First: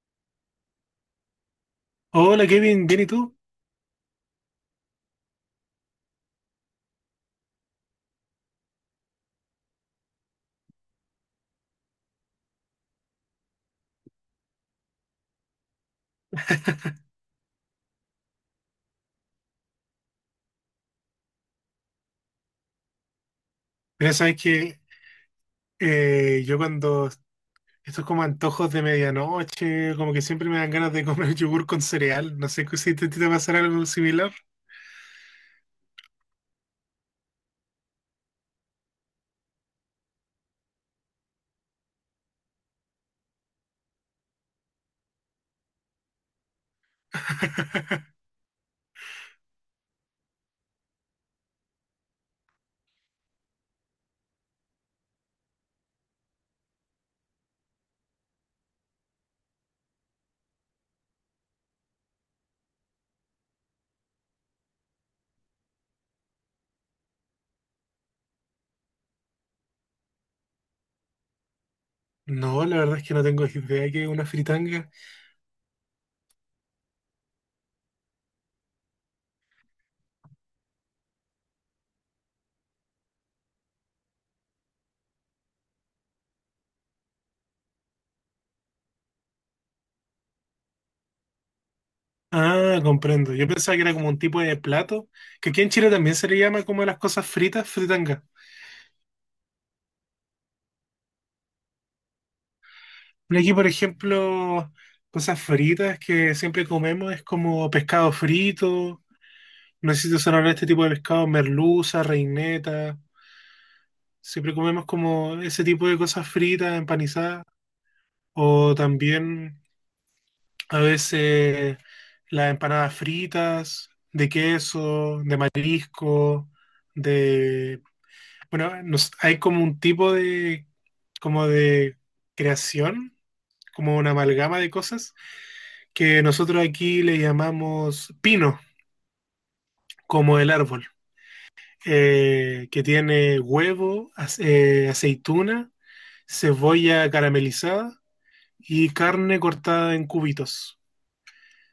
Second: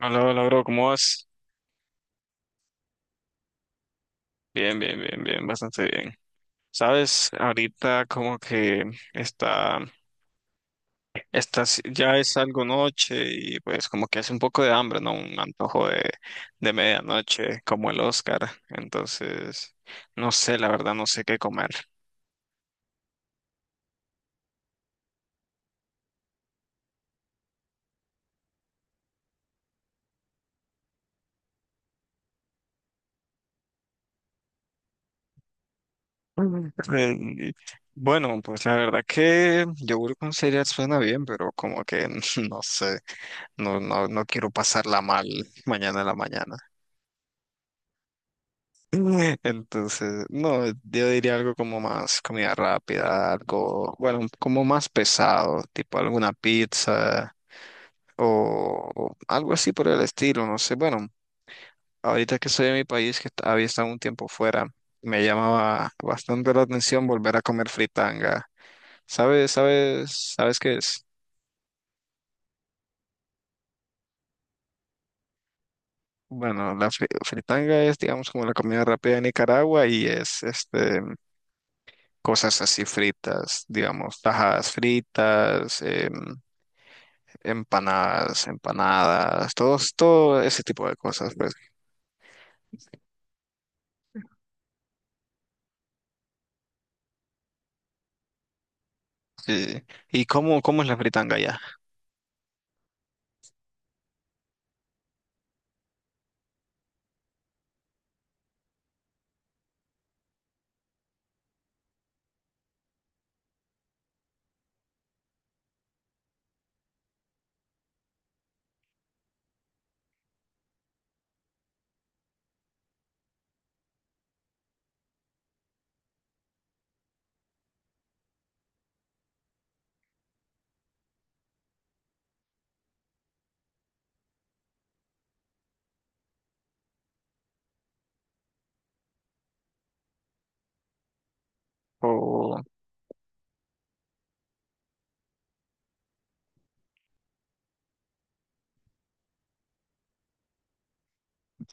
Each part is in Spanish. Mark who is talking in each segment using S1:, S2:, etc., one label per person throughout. S1: Hola, hola, bro, ¿cómo vas?
S2: Hola Kevin, ¿bien y tú?
S1: Bien, bien, bien, bien, bastante bien. Sabes, ahorita como que está, está, si- ya es algo noche y pues como que hace un poco de hambre, ¿no? Un antojo de medianoche, como el Oscar. Entonces, no sé, la verdad, no sé qué comer.
S2: Pero sabes que yo cuando estos como antojos de medianoche, como que siempre me dan ganas de comer yogur con cereal. No sé si te pasará algo similar.
S1: Mm. Eh, Bueno, pues la verdad que yogur con cereal suena bien, pero como que no sé, no quiero pasarla mal mañana en la mañana. Entonces, no, yo diría algo como más comida rápida, algo, bueno, como más pesado, tipo alguna pizza o algo así por el estilo, no sé. Bueno, ahorita que soy de mi país, había estado un tiempo fuera, me llamaba bastante la atención volver a comer fritanga. ¿Sabes qué es?
S2: No, la verdad es que no tengo idea que es una fritanga.
S1: Bueno, la fritanga es, digamos, como la comida rápida de Nicaragua y es, este, cosas así fritas, digamos, tajadas fritas, empanadas, todo ese tipo de cosas, pues.
S2: Ah, comprendo. Yo pensaba que era como un tipo de plato, que aquí en Chile también se le llama como las cosas fritas, fritanga.
S1: ¿Y, y cómo es la fritanga allá?
S2: Pero aquí, por ejemplo, cosas fritas que siempre comemos es como pescado frito. No sé si te suena hablar de este tipo de pescado, merluza, reineta. Siempre comemos como ese tipo de cosas fritas, empanizadas. O también a veces las empanadas fritas, de queso, de marisco, de. Bueno, hay como un tipo de, como de creación, como una amalgama de cosas, que nosotros aquí le llamamos pino, como el árbol,
S1: O,
S2: que tiene huevo, aceituna, cebolla caramelizada y carne cortada en cubitos.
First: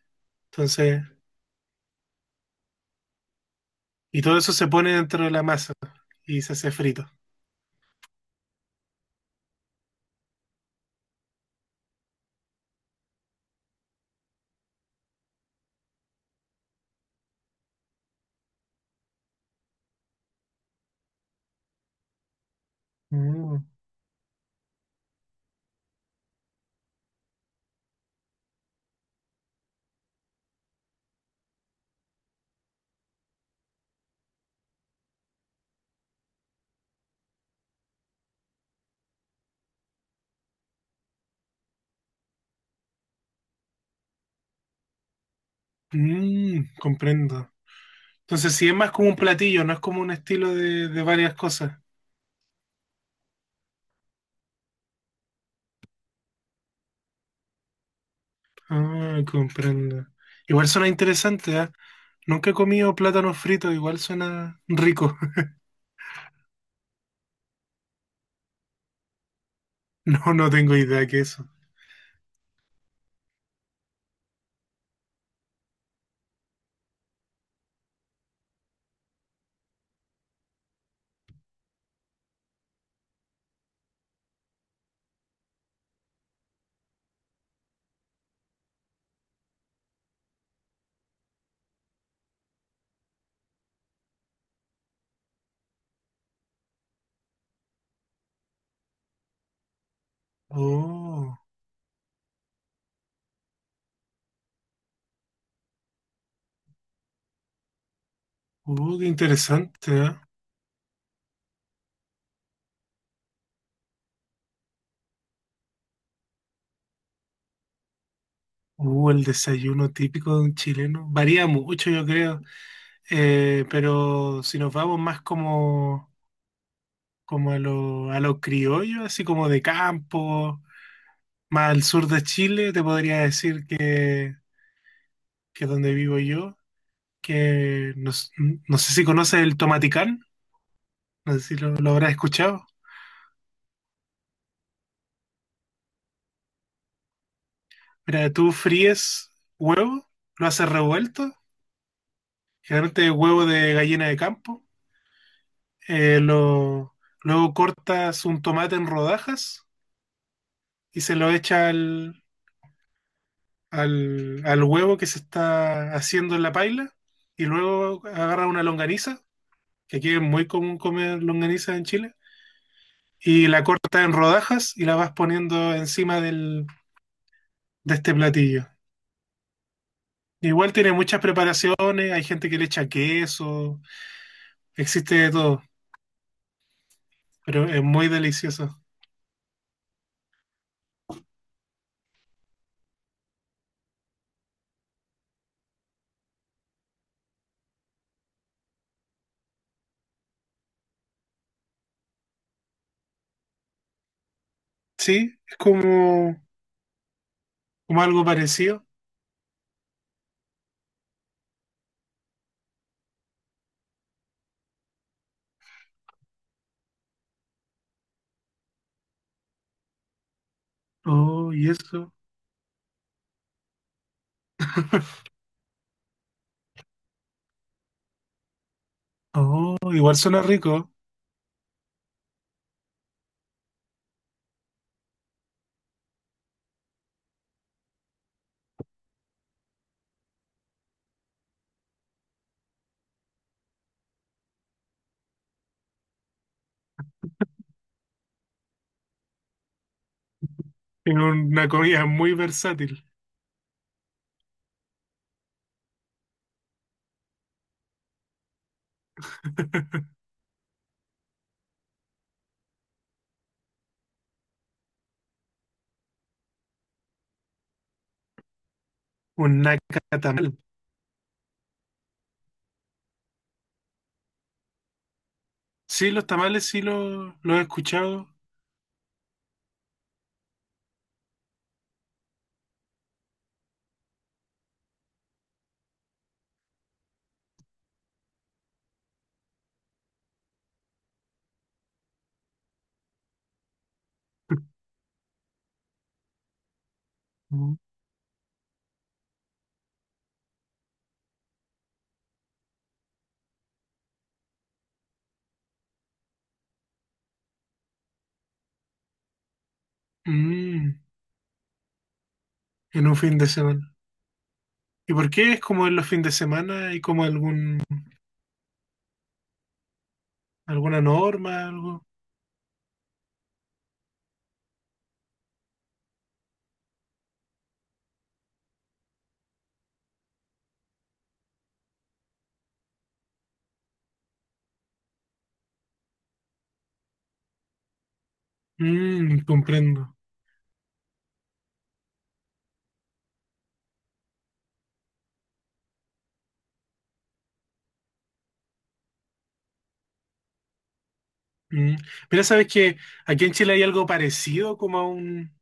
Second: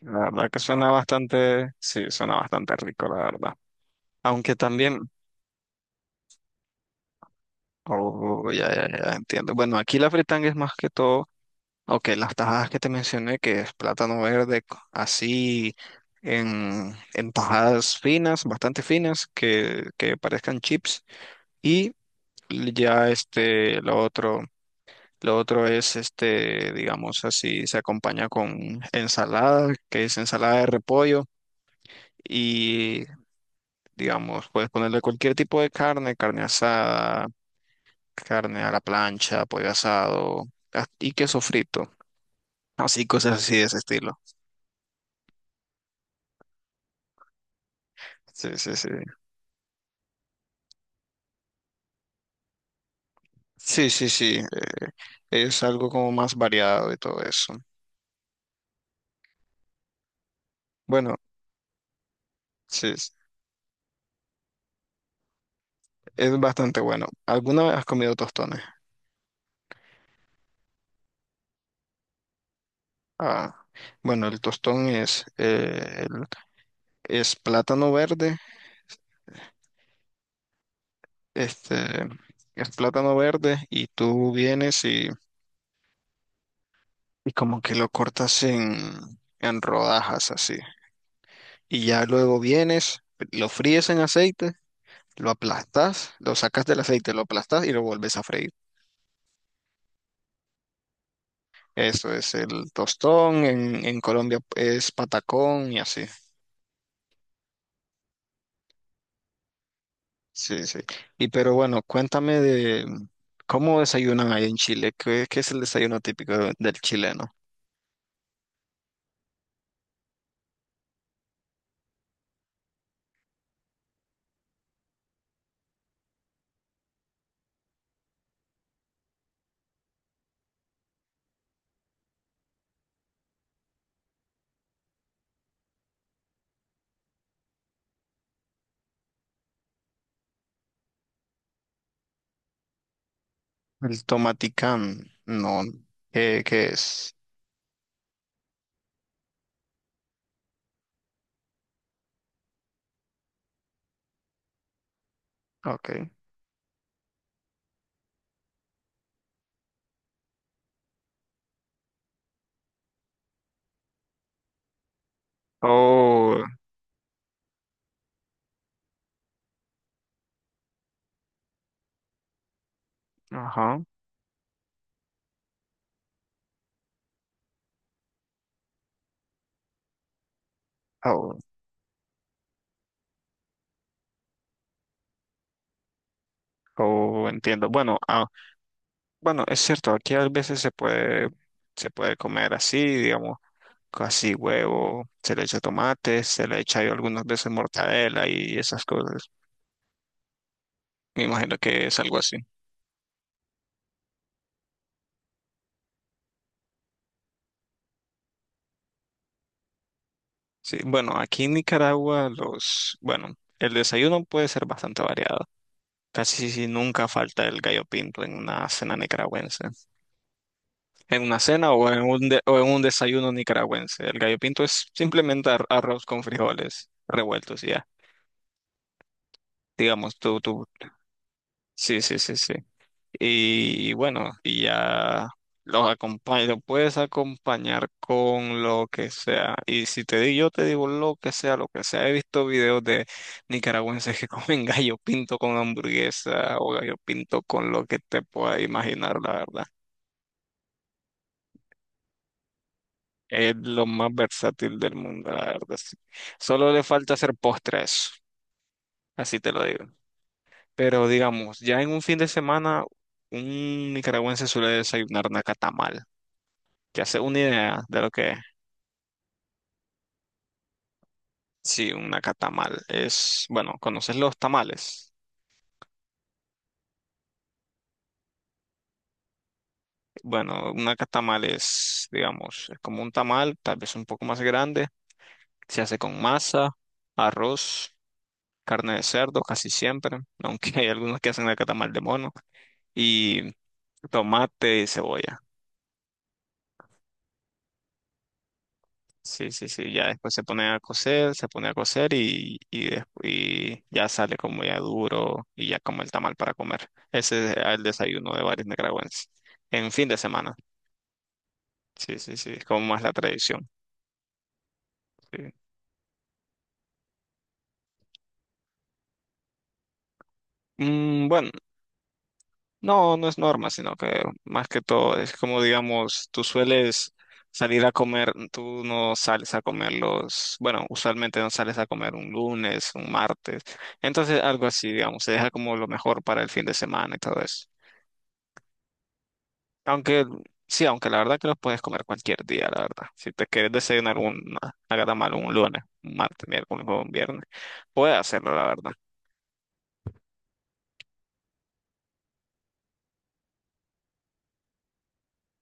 S1: la verdad que suena
S2: Entonces,
S1: bastante, sí, suena bastante rico, la verdad.
S2: y todo eso
S1: Aunque
S2: se pone
S1: también,
S2: dentro de la masa y se hace frito.
S1: oh, ya, entiendo. Bueno, aquí la fritanga es más que todo. Ok, las tajadas que te mencioné, que es plátano verde, así en tajadas finas, bastante finas, que parezcan chips. Y ya
S2: Mm.
S1: este, lo otro es este, digamos así, se acompaña con ensalada, que es ensalada de repollo. Y digamos, puedes ponerle cualquier tipo de carne, carne asada, carne a la plancha, pollo asado, y queso frito. Así, cosas así de ese estilo.
S2: Mm, comprendo. Entonces,
S1: Sí,
S2: sí es
S1: sí, sí.
S2: más como un platillo, no es como un estilo de varias cosas.
S1: Sí, sí, sí, es algo como más variado y todo eso.
S2: Ah, comprendo. Igual suena
S1: Bueno,
S2: interesante, ¿ah? Nunca he
S1: sí,
S2: comido
S1: es
S2: plátanos fritos, igual suena rico.
S1: es bastante bueno. ¿Alguna vez has comido tostones?
S2: No, no tengo idea que eso.
S1: Ah, bueno, el tostón es, el- es plátano verde, este, es plátano verde y tú vienes y como que lo cortas en rodajas así. Y ya luego vienes, lo fríes en aceite, lo aplastas, lo sacas del aceite, lo aplastas y lo vuelves a freír.
S2: Oh,
S1: Eso es el tostón, en Colombia es patacón y así.
S2: qué interesante, ¿ah?
S1: Sí, sí. Y pero bueno, cuéntame de cómo desayunan ahí en Chile. ¿Qué, qué es el desayuno típico del chileno?
S2: El desayuno típico de un chileno. Varía mucho, yo creo. Pero si nos vamos más como, como a lo criollo, así como de campo, más al sur de Chile, te podría decir que donde vivo yo, que no, no sé si conoces el tomaticán. No sé si lo habrás escuchado.
S1: El tomaticán, no. ¿Qué, qué es?
S2: Mira, tú fríes huevo, lo haces revuelto, generalmente huevo de gallina de campo.
S1: Ok.
S2: eh, lo, Luego cortas un tomate en rodajas y se lo echa al huevo que se está haciendo
S1: Oh,
S2: en la paila. Y luego agarra una longaniza, que aquí es muy común comer longaniza en Chile, y la
S1: ajá.
S2: cortas en rodajas y la vas poniendo encima del, de este platillo. Igual tiene muchas
S1: Oh,
S2: preparaciones, hay gente que le echa queso, existe de todo,
S1: oh,
S2: pero
S1: entiendo.
S2: es
S1: Bueno,
S2: muy
S1: ah,
S2: delicioso.
S1: bueno, es cierto, aquí a veces se puede comer así, digamos, casi huevo, se le echa tomate, se le echa yo algunas veces mortadela y esas cosas. Me imagino que es algo así.
S2: Sí, es como, como algo parecido.
S1: Sí, bueno, aquí en Nicaragua los, bueno, el desayuno puede ser bastante variado. Casi si nunca falta el gallo pinto en una cena nicaragüense. En una
S2: Oh, y
S1: cena o en
S2: eso.
S1: un, o en un desayuno nicaragüense. El gallo pinto es simplemente arroz con frijoles revueltos y ya.
S2: Oh,
S1: Digamos,
S2: igual
S1: tú,
S2: suena
S1: tú,
S2: rico.
S1: sí, sí, sí, sí. Y bueno, y ya los acompaño, lo puedes acompañar con lo que sea. Y si te digo, yo te digo lo que sea, lo que sea. He visto videos de nicaragüenses que comen gallo pinto con hamburguesa o gallo pinto con lo que te puedas imaginar, la verdad.
S2: Es una comida muy versátil.
S1: Es lo más versátil del mundo, la verdad. Sí. Solo le falta hacer postres, así te lo digo. Pero digamos, ya en un fin de semana, un nicaragüense suele desayunar nacatamal. Que hace una idea de lo que es.
S2: Un nacatamal.
S1: Sí, una catamal es, bueno, ¿conoces los tamales?
S2: Sí, los tamales sí los he escuchado.
S1: Bueno, una catamal es, digamos, es como un tamal, tal vez un poco más grande. Se hace con masa, arroz, carne de cerdo, casi siempre, aunque hay algunos que hacen la catamal de mono, y tomate y cebolla. Sí, sí, sí, ya después se pone a cocer, se pone a cocer y, y ya sale como ya duro y ya como el tamal para comer. Ese es el desayuno de varios nicaragüenses en fin de semana.
S2: Mm,
S1: Sí, sí, sí, es como más
S2: en
S1: la
S2: un fin de
S1: tradición.
S2: semana. ¿Y por
S1: Sí.
S2: qué es como en los fines de semana? ¿Hay como algún, alguna
S1: Mm, bueno,
S2: norma, algo?
S1: no es norma, sino que más que todo es como, digamos, tú sueles salir a comer, tú no sales a comer los, bueno, usualmente no sales a comer un lunes, un martes, entonces algo así, digamos, se deja como lo mejor para el fin de semana y todo eso.
S2: Mm, comprendo.
S1: Aunque, sí, aunque la verdad que los puedes comer cualquier día, la verdad. Si te quieres desayunar un, haga mal un lunes, un martes, miércoles o un viernes, puedes hacerlo, la verdad.
S2: Mm. Mira, sabes que aquí en Chile hay algo parecido como a un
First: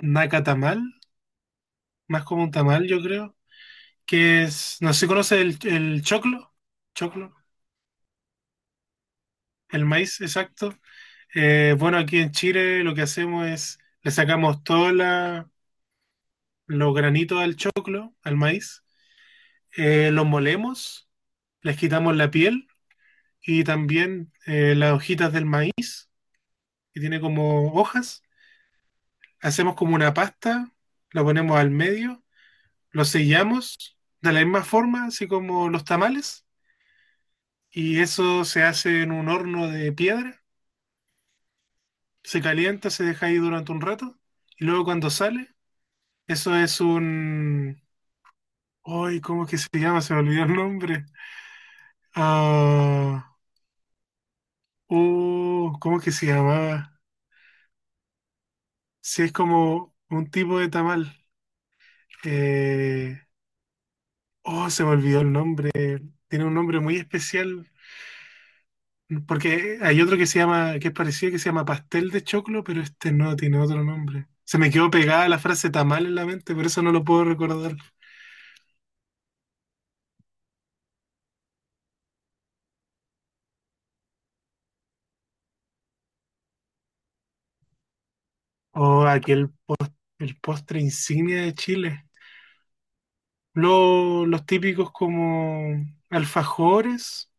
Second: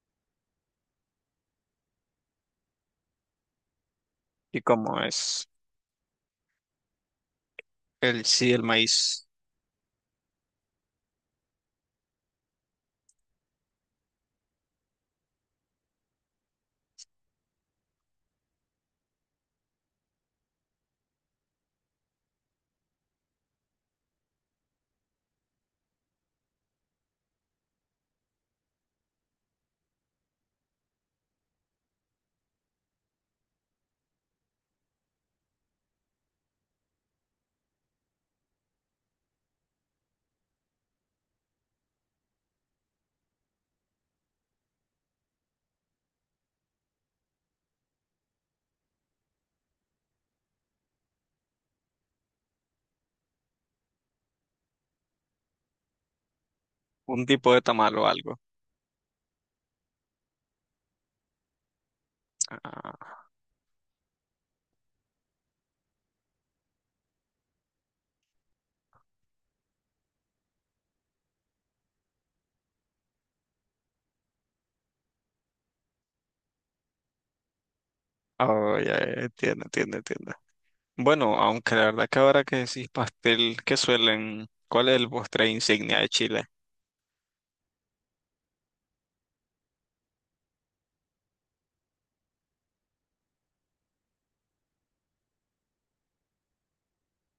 S2: nacatamal, más como un tamal, yo creo, que
S1: ¿Y
S2: es, no
S1: como
S2: sé si conoces
S1: es?
S2: el choclo, choclo,
S1: El sí, el maíz.
S2: el maíz, exacto. Bueno, aquí en Chile lo que hacemos es, le sacamos todos los granitos al choclo, al maíz, los molemos, les quitamos la piel y también las hojitas del maíz, que tiene como hojas, hacemos como una pasta, la ponemos al medio, lo sellamos de la misma forma, así como los tamales, y eso se hace en un horno de piedra, se calienta, se deja ahí durante un rato, y luego cuando sale, eso es un... ¡Ay, cómo es que se llama! Se me olvidó el nombre. Ah, ¿cómo es que se llamaba?
S1: Un tipo de tamal o algo.
S2: Si es como un tipo de tamal. Eh,
S1: Ah,
S2: oh, se me olvidó el nombre. Tiene un nombre muy especial. Porque hay otro que se llama, que es parecido, que se llama pastel de choclo, pero este no tiene otro nombre. Se me quedó pegada la frase tamal en la mente, por eso no lo puedo recordar.
S1: oh, ya, entiendo. Bueno, aunque la verdad que ahora que decís pastel, ¿qué suelen? ¿Cuál es el postre insignia de Chile?
S2: O aquel, el postre insignia de Chile. Los típicos como alfajores,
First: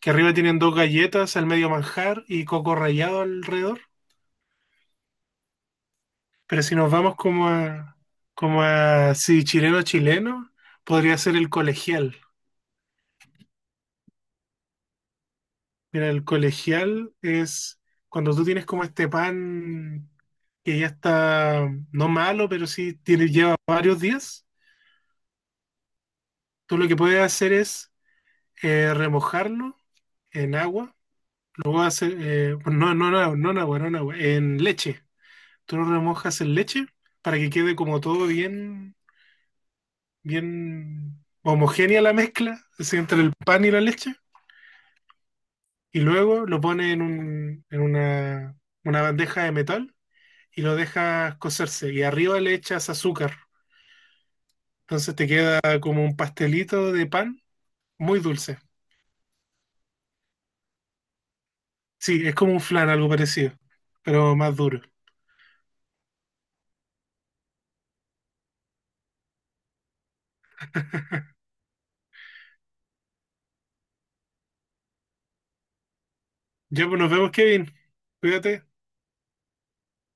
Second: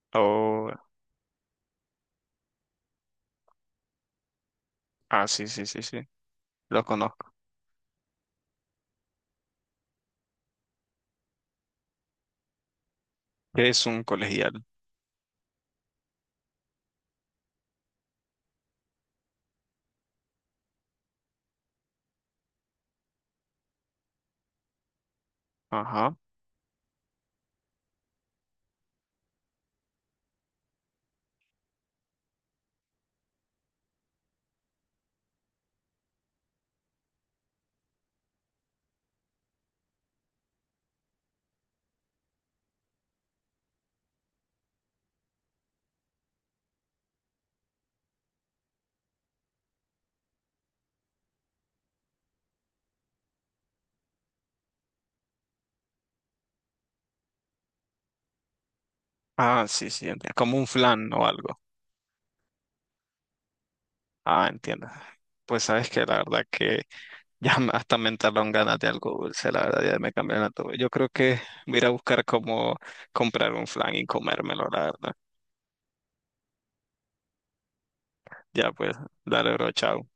S2: que arriba tienen
S1: Oh,
S2: dos galletas, al medio manjar y coco rallado alrededor.
S1: ah, sí, sí, sí, sí.
S2: Pero si
S1: Lo
S2: nos vamos
S1: conozco.
S2: sí, chileno chileno, podría ser el colegial.
S1: ¿Qué es un colegial?
S2: Mira, el colegial es cuando tú tienes como este pan que ya está no malo, pero sí tiene, lleva varios días.
S1: Ajá.
S2: Tú lo que puedes hacer es remojarlo en agua, luego hacer, bueno, no, no, no, no en agua, no en agua, en leche. Tú lo remojas en leche para que quede como todo bien, bien homogénea la mezcla así, entre el pan y la leche. Y luego lo pones en un, en una bandeja de metal y lo dejas cocerse y arriba le echas azúcar. Entonces te queda como un pastelito de pan muy dulce.
S1: Ah, sí, sí, entiendo. Como un flan o algo.
S2: Sí, es como un flan, algo parecido, pero
S1: Ah,
S2: más duro.
S1: entiendo. Pues sabes que la verdad que hasta me entraron ganas de algo dulce, la verdad ya me cambiaron todo. Yo creo que voy a ir a buscar cómo comprar un flan y comérmelo, la verdad.
S2: Ya pues nos vemos, Kevin. Cuídate.
S1: Ya pues, dale, bro, chao.